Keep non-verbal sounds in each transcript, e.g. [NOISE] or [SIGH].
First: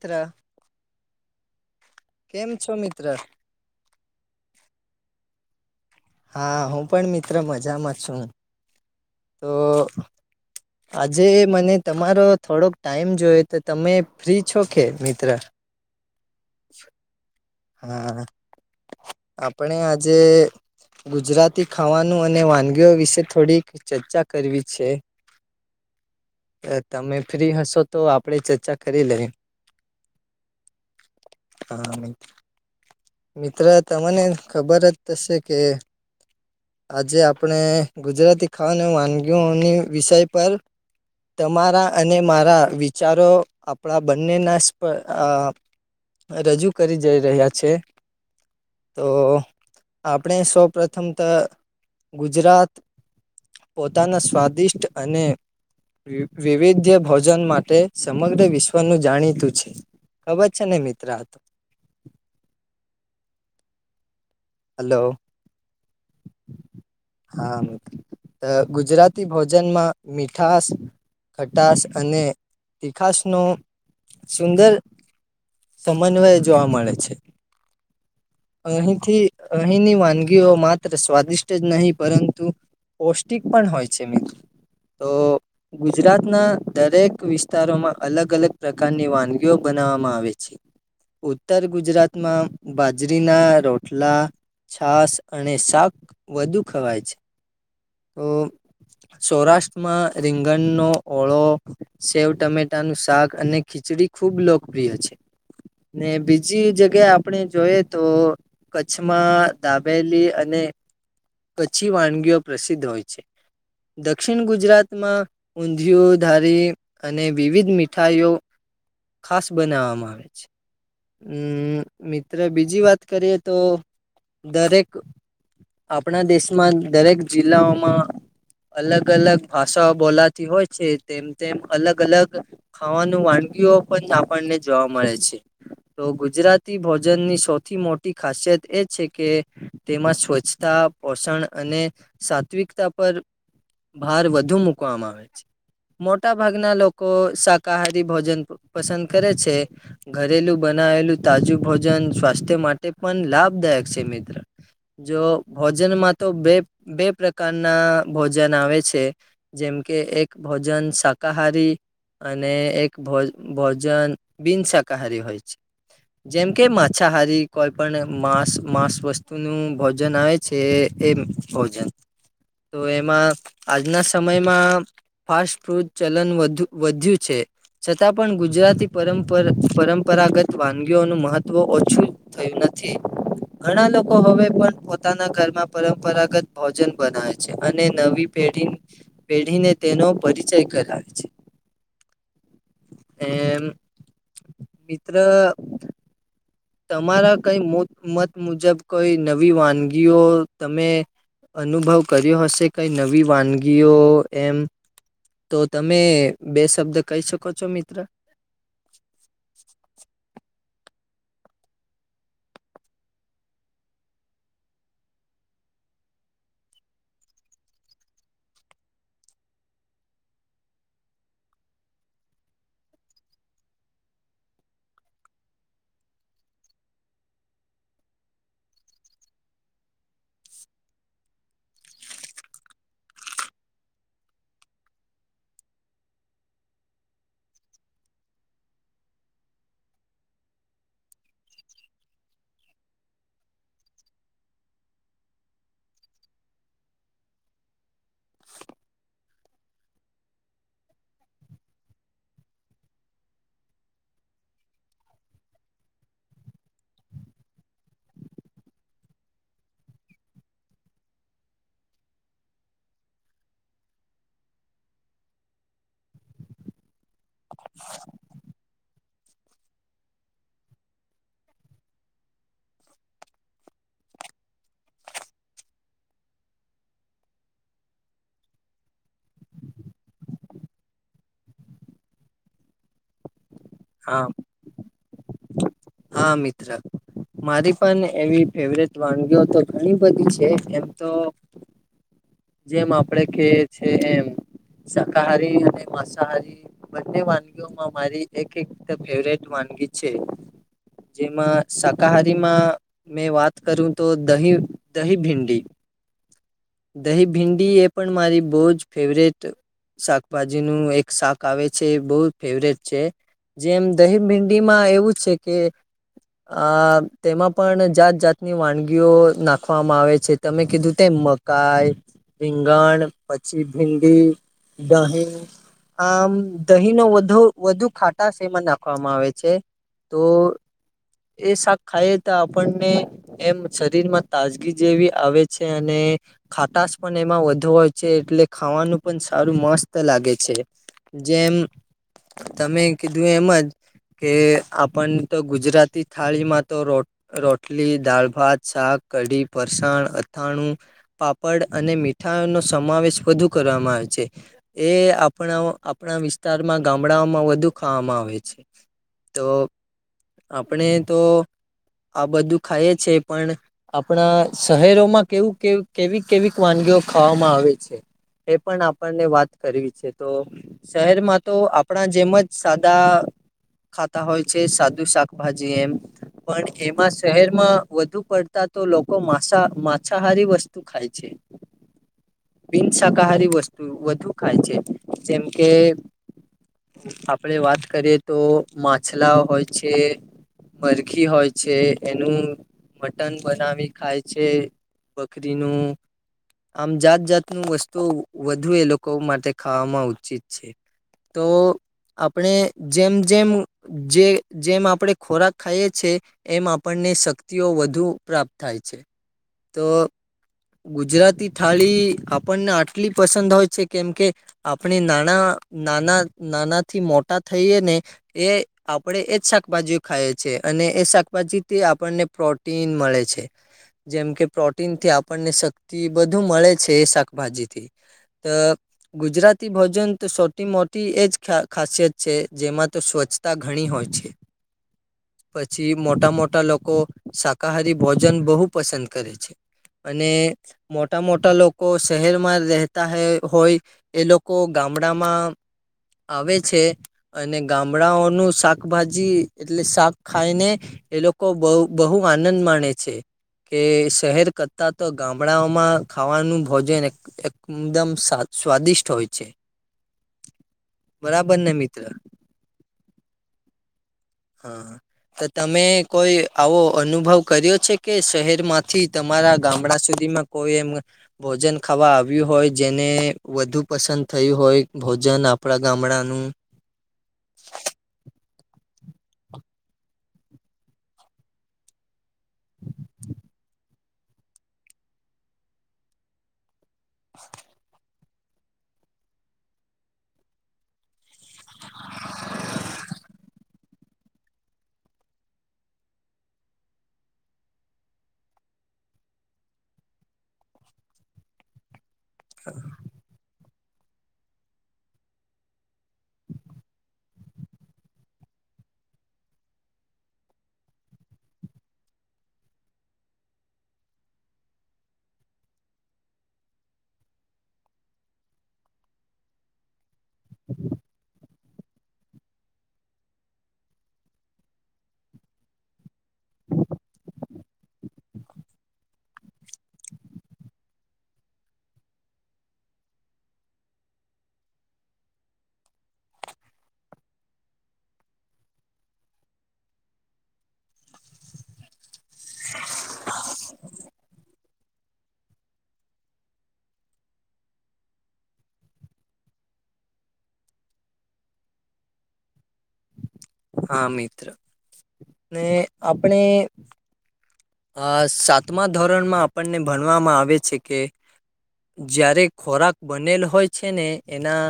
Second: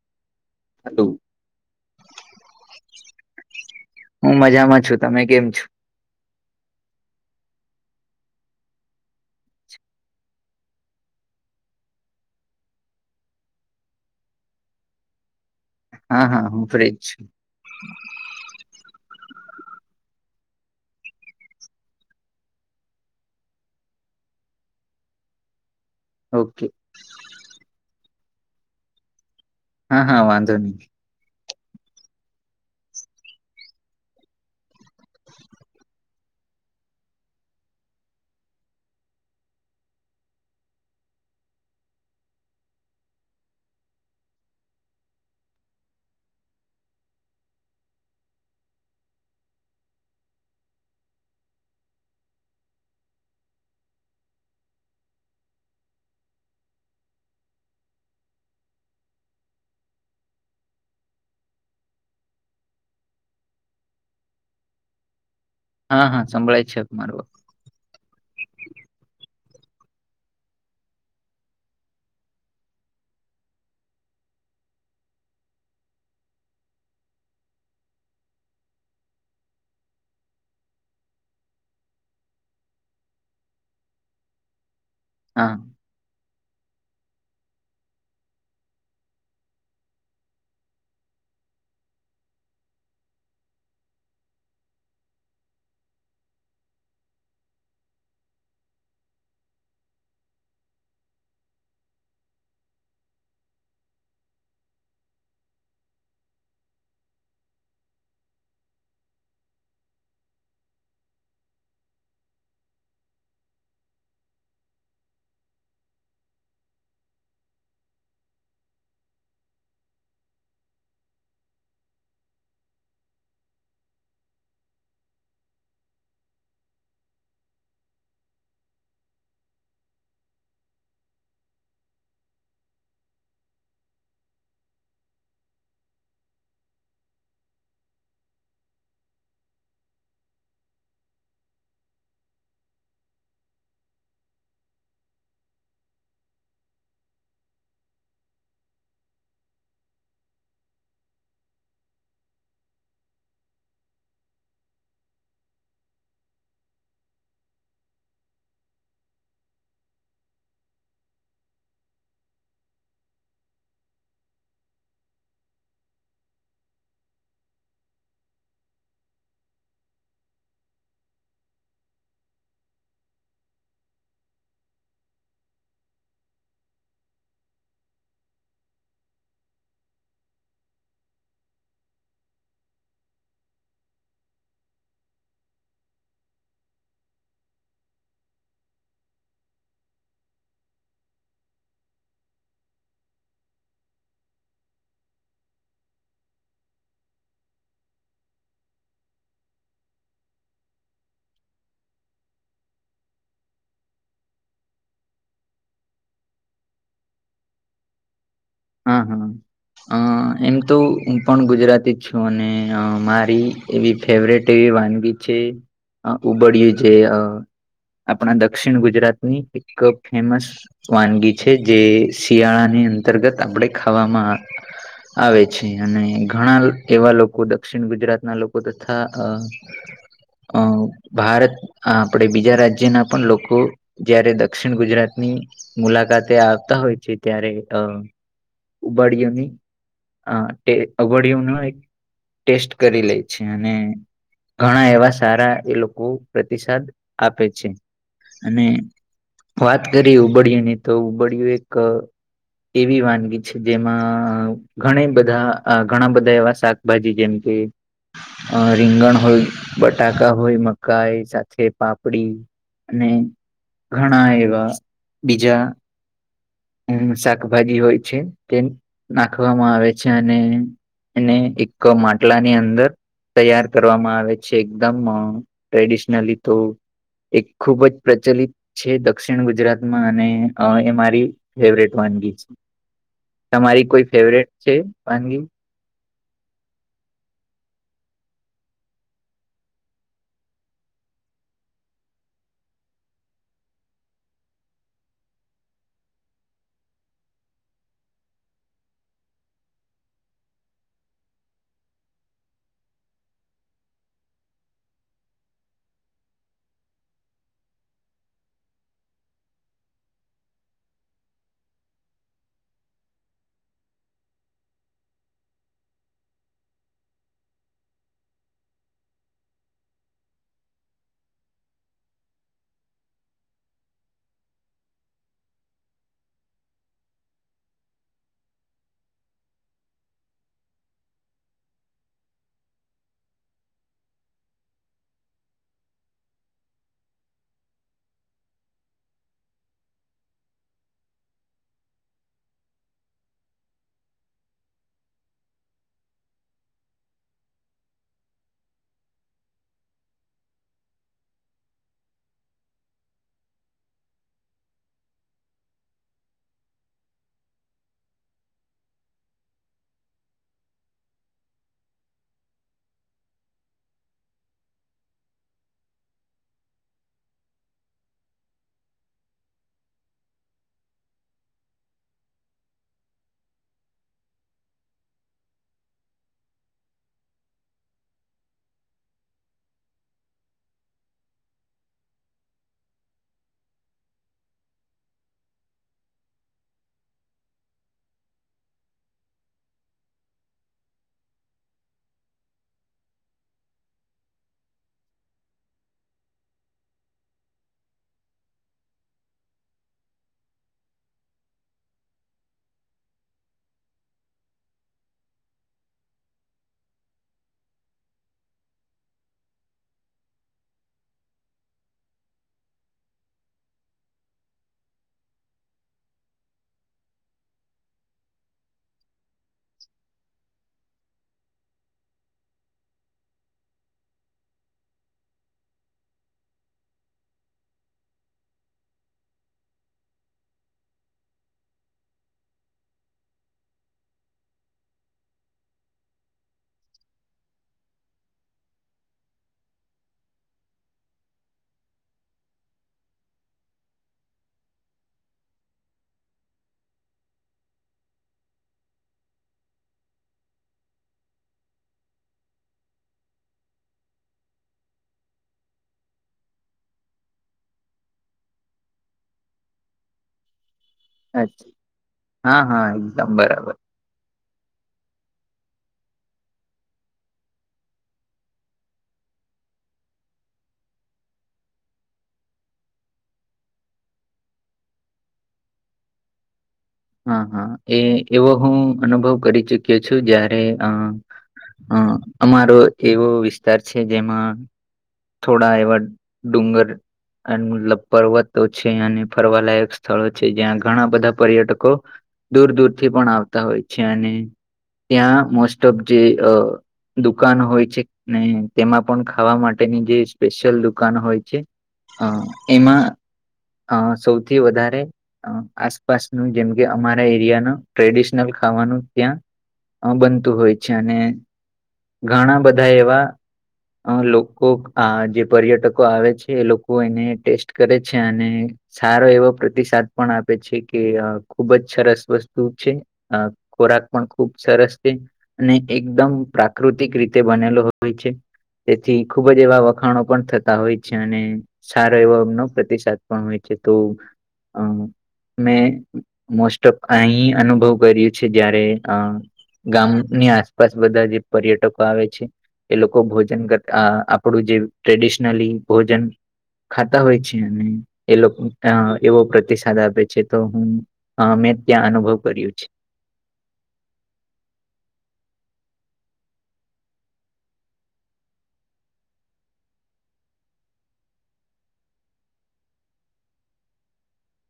ખત્ર hello. કેમ છો મિત્ર હું મજામાં છું. તમે કેમ છો? હા હું પણ મિત્ર મજામાં છું. તો આજે મને તમારો થોડોક ટાઈમ જોઈ તો, તમે ફ્રી છો કે મિત્ર? હા, હા હું ફ્રી જ છું. હા. આપણે આજે ગુજરાતી ખાવાનું અને વાનગીઓ વિશે થોડીક ચર્ચા કરવી છે. [INAUDIBLE] ઓકે. તમે ફ્રી હશો તો આપડે ચર્ચા કરી લઈએ. હા, હા વાંધો નહી. હા નહિં. મિત્ર તમને ખબર જ હશે કે આજે આપણે ગુજરાતી ખાવાની વાનગીઓની વિષય પર તમારા અને મારા વિચારો આપણા બંનેના સ્પ અહ રજૂ કરી જઈ રહ્યા છે. તો આપણે સૌ પ્રથમ તો ગુજરાત પોતાના સ્વાદિષ્ટ અને વિવ વિવિધ્ય ભોજન માટે સમગ્ર વિશ્વનું જાણીતું છે. ખબર છે ને મિત્ર આ તો? હલો. હા, હા સંભળાય છે [UNINTELLIGIBLE] હા મિત્ર. તો ગુજરાતી ભોજનમાં મીઠાસ ખટાશ અને તીખાશ નો સુંદર સમન્વય જોવા મળે છે. અહીથીં અહીંની વાનગીઓ માત્ર સ્વાદિષ્ટ જ નહીં, પરંતુ પૌષ્ટિક પણ હોય છે મિત હા. ગુજરાતના દરેક વિસ્તારોમાં અલગ-અલગ પ્રકારની વાનગીઓ બનાવવામાં આવે છે. ઉત્તર ગુજરાતમાં બાજરીના રોટલા છાશ, અને શાક વધુ ખવાય છે. તો સૌરાષ્ટમાં રીંગણનો ઓળો સેવ ટમેટાનું શાક અને ખીચડી ખુબ લોકપ્રિય છે. ને બીજી જગ્યા આપણે જોઈએ તો કચ્છમાં દાબેલી અને કચ્છી વાનગીઓ પ્રસિદ્ધ હોય છે. દક્ષિણ ગુજરાતમાં ઊંધિયું, ધારી અને વિવિધ મીઠાઈઓ ખાસ બનાવવામાં આવે છે. અમ્મ મિત્ર બીજી વાત કરીએ તો દરેક આપણા દેશમાં દરેક જિલ્લાઓમાં અલગ-અલગ ભાષાઓ બોલાતી હોય છે, તેમ-તેમ અલગ-અલગ ખાવાનું વાનગીઓ પણ આપણને જોવા મળે છે. તો ગુજરાતી ભોજનની સૌથી મોટી ખાસિયત એ છે કે તેમાં સ્વચ્છતા, પોષણ અને સાત્વિકતા પર ભાર વધુ મકવામાં આવે છે. મોટા ભાગના લોકો શાકાહારી ભોજન પસંદ કરે છે. ઘરેલું બનાવેલું તાજું ભોજન સ્વાસ્થ્ય માટે પણ લાભદાયક છે મિત્ર. જો ભોજનમાં તો બે-બે પ્રકારના ભોજન આવે છે જેમ કે એક ભોજન શાકાહારી અને એક ભો ભોજન બિનશાકાહારી હોય છે. જેમ કે માછાહારી કોઈ પણ માંસ-માંસ વસ્તુ નું ભોજન આવે છે એ ભોજન તો એમાં આજના સમયમાં ફાસ્ટ ફૂડ ચલન વધ્યું છે છતાં પણ ગુજરાતી પરંપરા પરંપરાગત વાનગીઓનું મહત્વ ઓછું થયું નથી ઘણા લોકો હવે પણ પોતાના ઘરમાં પરંપરાગત ભોજન બનાવે છે અને નવી પેઢીને તેનો પરિચય કરાવે છે એમમ મિત્ર તમારા કઈ મત મુજબ કોઈ નવી વાનગીઓ તમે અનુભવ કર્યો હશે કઈ નવી વાનગીઓ એમ તો તમે બે શબ્દ કહી શકો છો મિત્ર હા હા અ એમ તો હું પણ ગુજરાતી જ છું અને મારી એવી ફેવરેટ એવી વાનગી છે ઉબડય્યું જે આપણા દક્ષિણ ગુજરાત ની એક ફેમસ વાનગી છે જે શિયાળાની અંતર્ગત આપણે ખાવામાં આવે છે અને ઘણા એવા લોકો દક્ષિણ ગુજરાતના લોકો તથા અ [INAUDIBLE] અ ભારત આપણેે બીજા રાજ્યના પણ લોકો જયારે દક્ષિણ ગુજરાતની મુલાકાતે આવતા હોય છે ત્યારે અ ઉબાડીયોની અ ઉબાડીઓ ન એક ટેસ્ટ કરી લે છે અને ઘણા એવા સારા એ લોકો પ્રતિસાદ આપે છે અને વાત કરી ઉબડિયો ની તો ઉબડિયયો એક એવી વાનગી છે જેમાં ઘણી બધા ઘણા બધા એવા શાકભાજી જેમ કે અ રીંગણ હોય બટાકા હોય મકાઈ સાથે પાપડી અને ઘણા એવા બીજા હમ્મ શાકભાજી હોય છે તે નાખવામાં આવે છે અને અને એક માટલા ની અંદર તૈયાર કરવામાં આવે છે એકદમ ટ્રેડિશનલી તો એ ખુબ જ પ્રચલિત છે દક્ષિણ ગુજરાતમાં અને એ મારી ફેવરેટ વાનગી છે તમારી કોઈ હા ફેવરેટ છે વાનગી હા મિત્ર મારી પણ એવી ફેવરેટ વાનગીઓ તો ઘણી બધી છે એમ તો જેમ આપડે કે છે એમ શાકાહારી અને માંસાહારી બંને વાનગીઓમાં મારી એક એક ફેવરેટ વાનગી છે જેમાં શાકાહારી માં મેં વાત કરું તો દહી દહી ભિંડી દહી ભિંડી એ પણ મારી બહુ જ ફેવરેટ શાકભાજી નું એક શાક આવે છે બહ ફેવરેટ છે જેમ દહી ભિંડી માં એવું છે કે આ તેમાં પણ જાત જાતની વાનગીઓ નાખવામાં આવે છે તમે કીધું તેમ મગ કાય રીંગણ પછી ભીંડી દહીં આમ દહીં નુ વધુ વધુ ખાટા સેમન નાખવામાં આવે છે તો એ શાક ખાઈ તો આપણને એમ શરીર માં તાજગી જેવી આવે છે અને ખાટશ પણ એમાં વધુ હોય છે એટલે ખાવાનું પણ સારું મસ્ત લાગે છે જેમ તમે કીધું એમજ કે આપણ તો ગુજરાતી થાળી માં તો રો રોટલી દળ ભાત શાક કઢી ફરસાણ અથાણું પળ અને મીઠાઈ નો સમાવેશ વધુ કરવામાં આવે છે. એ આપણા આપણા વિસ્તારમાં ગામડાઓમાં વધુ ખાવામાં આવે છે. તો આપણે તો આ બધું ખાય છે, પણ આપણા શહેરોમાં કેવું કે કેવી કેવી વાનગીઓ ખાવામાં આવે છે, એ પણ આપણને વાત કરવી છે, તો શહેરમાં તો આપણા જેમ જ સાદા ખાતા હોય છે, સાદુ શાકભાજી એમ પણ એમાં શહેરમાં વધુ પડતા તો લોકોસા માસાહારી વસ્તુ તું ખાય છે. બિન શાકાહારી વસ્તુ વધુ ખાય છે, જેમકે આપડ વાત કરીએ તો માછલા હોય છે. મરખી હોય છે એનું મટન બનાવી ખાય છે. કરીરીનું આમ જાત જાતનું વસ્તુ વધુ એ લોકો માટે ખાવામાં ઉચિત છે. તો આપણે જેમ જેમ જે જેમ આપણેે ખોરાક ખાઈએ છ છે. એમ આપણને શક્તિઓ વધુ પ્રાપ્ત થાય છે. તો ગુજરાતી થાળી આપણને આટલી પસંદ હોય છે, કેમ કે આપણે નાના નાના નાના થી મોટા થઈએ ને એ આપણેે એજ શાકભાજીઓ ખાઈએ છે, અને એ શાકભાજી થી આપણને પ્રો પ્રન મળે છે જેમ કે પ્ર પ્રનથી આપણને શક્તિ બધું મળે છે, એ શાકભાજીથી ગુજરાતી ભોજન તો સૌટી મોટી એજ ખાસિયત છે, જેમાં તો સ્વચ્છતા ઘણી હોય છે. [INAUDIBLE] પછી મોટા મોટા લોકો શાકાહારી ભોજન બહુ પસંદ કરે છે. અને મોટા મોટા લોકો શહેરમાં રહેતા હોય એ લોકો ગામડામાં આવે છે. અને ગામડાઓનું શાકભાજી એટલે શાક ખાઈને એ લોકો બહ બહુ આનંદ માણે છે, કે શહેર કરતા તો ગામડાઓમાં ખાવાનું ભોજન એકદમ સ્વાદિષ્ટ હોય છે. બરાબર અચ્છા. ને મિત્ર હા હા એકદમ બરાબર હા તો તમે કોઈ આવો અનુભવ કર્યો છે, કે શહેર માંથી તમારા ગામડા સુધીમાં કોઈ એમ ભોજન ખાવા આવ્યું હોય જેને વધુ પસંદ થયું હોય ભોજન આપણા ગામડાનું હા હા એ એવો હું અનુભવ કરી ચુક્યો છું જયારે અ હ અમારો એવો વિસ્તાર છે, જેમાં થોડા એવા ડુંગર અને મતલબ પર્વતો છે, અને ફરવાલાયક સ્થળો છે, જ્યાં ઘણા બધા પર્યટકો લોકો દૂર દૂર થી પણ આવતા હોય છે, અને ત્યાં મોસ્ટ ઓફ જે દુકાન હોય છે, ને તેમાં પણ ખાવા માટેની જે સ્પેશિયલ દુકાન હોય છે. અ એમાં સૌથી વધારે આસપાસનું જેમ કે અમારા એરિયાનું ટ્રેડિશનલ ખાવાનું ત્યાં બનતું હોય છે, અને ઘણા બધા એવા લોકો આ જે પર્યટકો આવે છે એ લોકો એને ટેસ્ટ કરે છે, અને સારો એવો પ્રતિસાદ પણ આપે છે, કે ખુબ જ સરસ વસ્તુ છે. અ ખોરાક પણ ખુબ સરસ છે અને એકદમ પ્રા કૃતિક રીતે બનેલો હોય છે. તેથી ખુબ જ એવા વખાણો પણ થતા હોય છે અને સારો એવો એમનો પ્રતિસાદ પણ હોય છે તો અ મેં મોસ્ટ ઓફ અહી અનુભવ કર્યું છે જયારે અ ગામની આસપાસ બધા જે પર્યટકો આવે છે. એ લોકો ભોજન કરતા આપણું જે ટ્રેડિશનલી ભોજન ખાતા હોય છે એ લોક એવો પ્રતિસાદ આપે છે તો હું હા મેં ત્યાં અનુભવ કર્યું છે. હા મિત્ર ને આપણે અ સાતમા ધોરણમાં આપણને ભણવામાં આવે છે કે જયારે ખોરાક બનેલ હોય છે ને એના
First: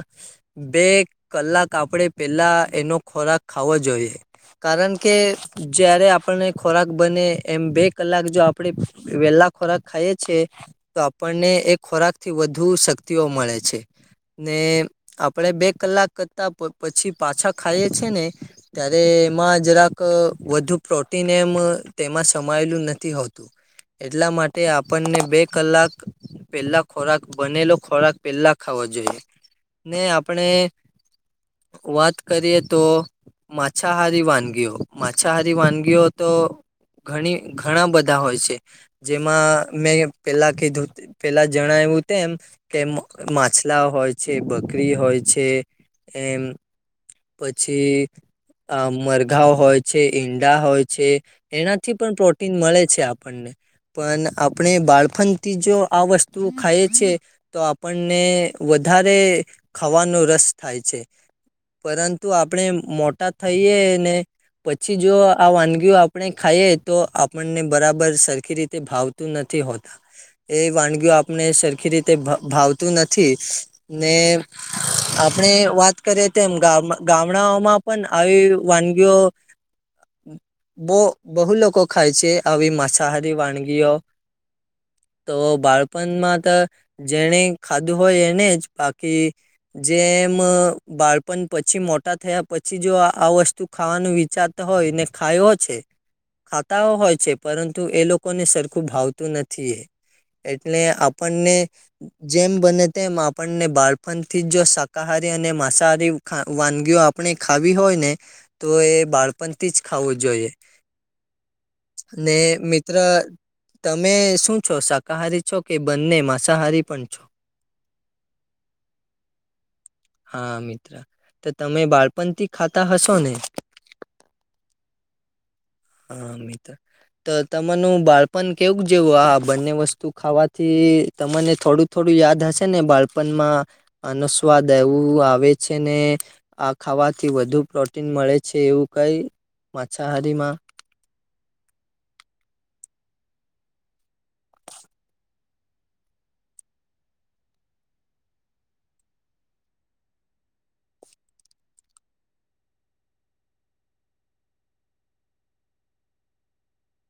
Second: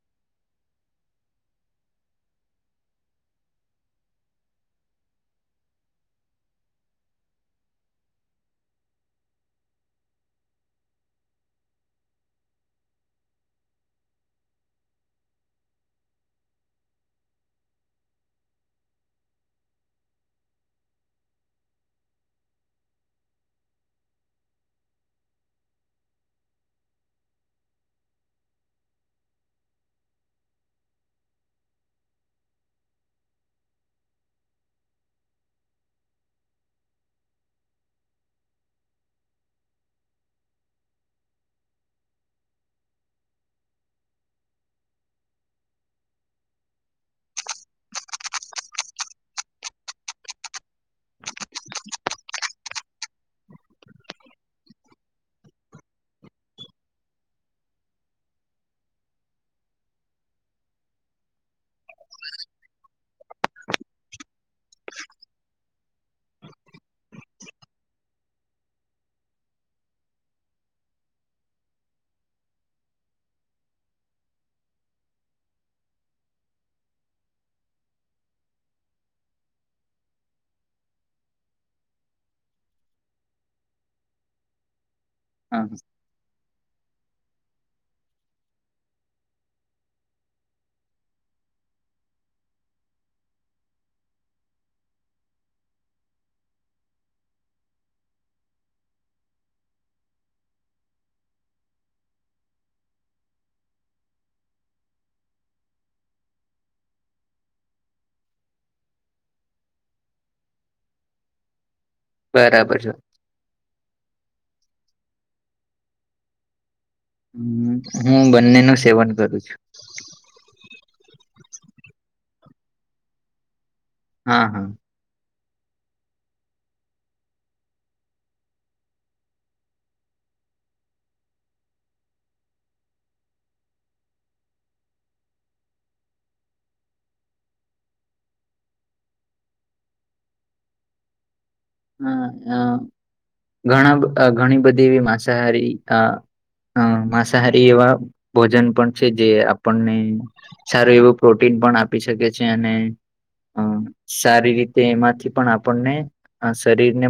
બે કલાક આપણે પેલા એનો ખોરાક ખાવો જોઈએ કારણ કે જય્યારે આપણને ખોરાક બને એમ બે કલાક જો આપડે વેલા ખોરાક ખાઈએ છીએ તો આપણને એ ખોરાક થી વધુ શક્તિઓ મળે છે. ને આપણે બે કલાક કરતા પછી પાછા ખાઈએ છે ને ત્યારે એમાં જરાક વધુ પ્રોટીન એમ તેમાં સમાયેલું નથી એટલા માટે આપણને બે કલાક પેલા ખોરાક બનેલો ખોરાક પેલા ખાવો જોઈએ ને આપણે વાત કરીએ તો માછાહારી વાનગીઓ માછાહારી વાનગીઓ તો ઘણી ઘણા બધા હોય છે જેમાં મેં પેલા કીધુ પેલા જણાયું તેમ કે માછલા હોય છે બકરી હોય છે એમ પછી અ મરઘાઓ હોય છે ઈંડા હોય છે એનાથી પણ પ્રો ટીન મળે છે આપણને પણ આપણે બાળફણથી જો આ વસ્તુ ખાઈએ છે તો આપણને વધારે ખાવાનો રસ થાય છે. પરંતુ આપણેે મોટા થઈયએ ને પછી જો આ વાનગીઓ આપણે ખાઈએ તો આપણને બરાબર સરખી રીતે ભાવતું નથી હોતું એ વાનગીઓ આપને સરખી રીતે ભાવતી નથી ને આપણે વાત કરીએ તેમ ગામ ગામડાઓમાં પણ આવી વાનગીઓ બો બહુલોકો ખાય છે આવી માસાહારી વાનગીઓ તો હા બાળપણમાં તો જેને ખાધું હોય એને જ બાકી જેમ બાળપણ પછી મોટા થયા પછી જો આ વસ્તુ ખાવાનું વિચારતા હોય ને ખાયો છે ખાતાઓ હોય છે પરંતુ એ લોકોને સરખું ભાવતું નથી એ એટલે આપણને જેમ બને તેમ આપણને બાળપણ થી જો શાકાહારી અને માંસાહારી વાનગીઓ આપણે ખાવી હોય ને તો એ બાળપણથી જ ખાવું જોઈએ. ને બરાબર છે મિત્ર તમે શું છો શાકાહારી છો કે બંને માંસાહારી પણ છો હ હું બંને નું સેવન કરું છું. હા મિત્ર તો તમે બાળપણ થી ખાતા હશો ને હા હા. હમે તો તો તમાર બાળપણ કેવું જેવું આ બંને વસ્તુ ખાવાથી તમને થોડું થોડું યાદ હશે ને બાળપણમાં અનુસ્વાદ એવું આવે છે ને આ ખાવાથી વધુ પ્રોટીન મળે છે એવું કઈ માછાહારીમાં. હ અ ઘણા ઘણી બધી એવી માંસાહારી અ હ માંસાહારી એવા ભોજન પણ છે જે આપણને સારું એવું પ્રોટીન પણ આપી શકે છે અને હમ સારી રીતે એમાંથી પણ આપણને શરીર ને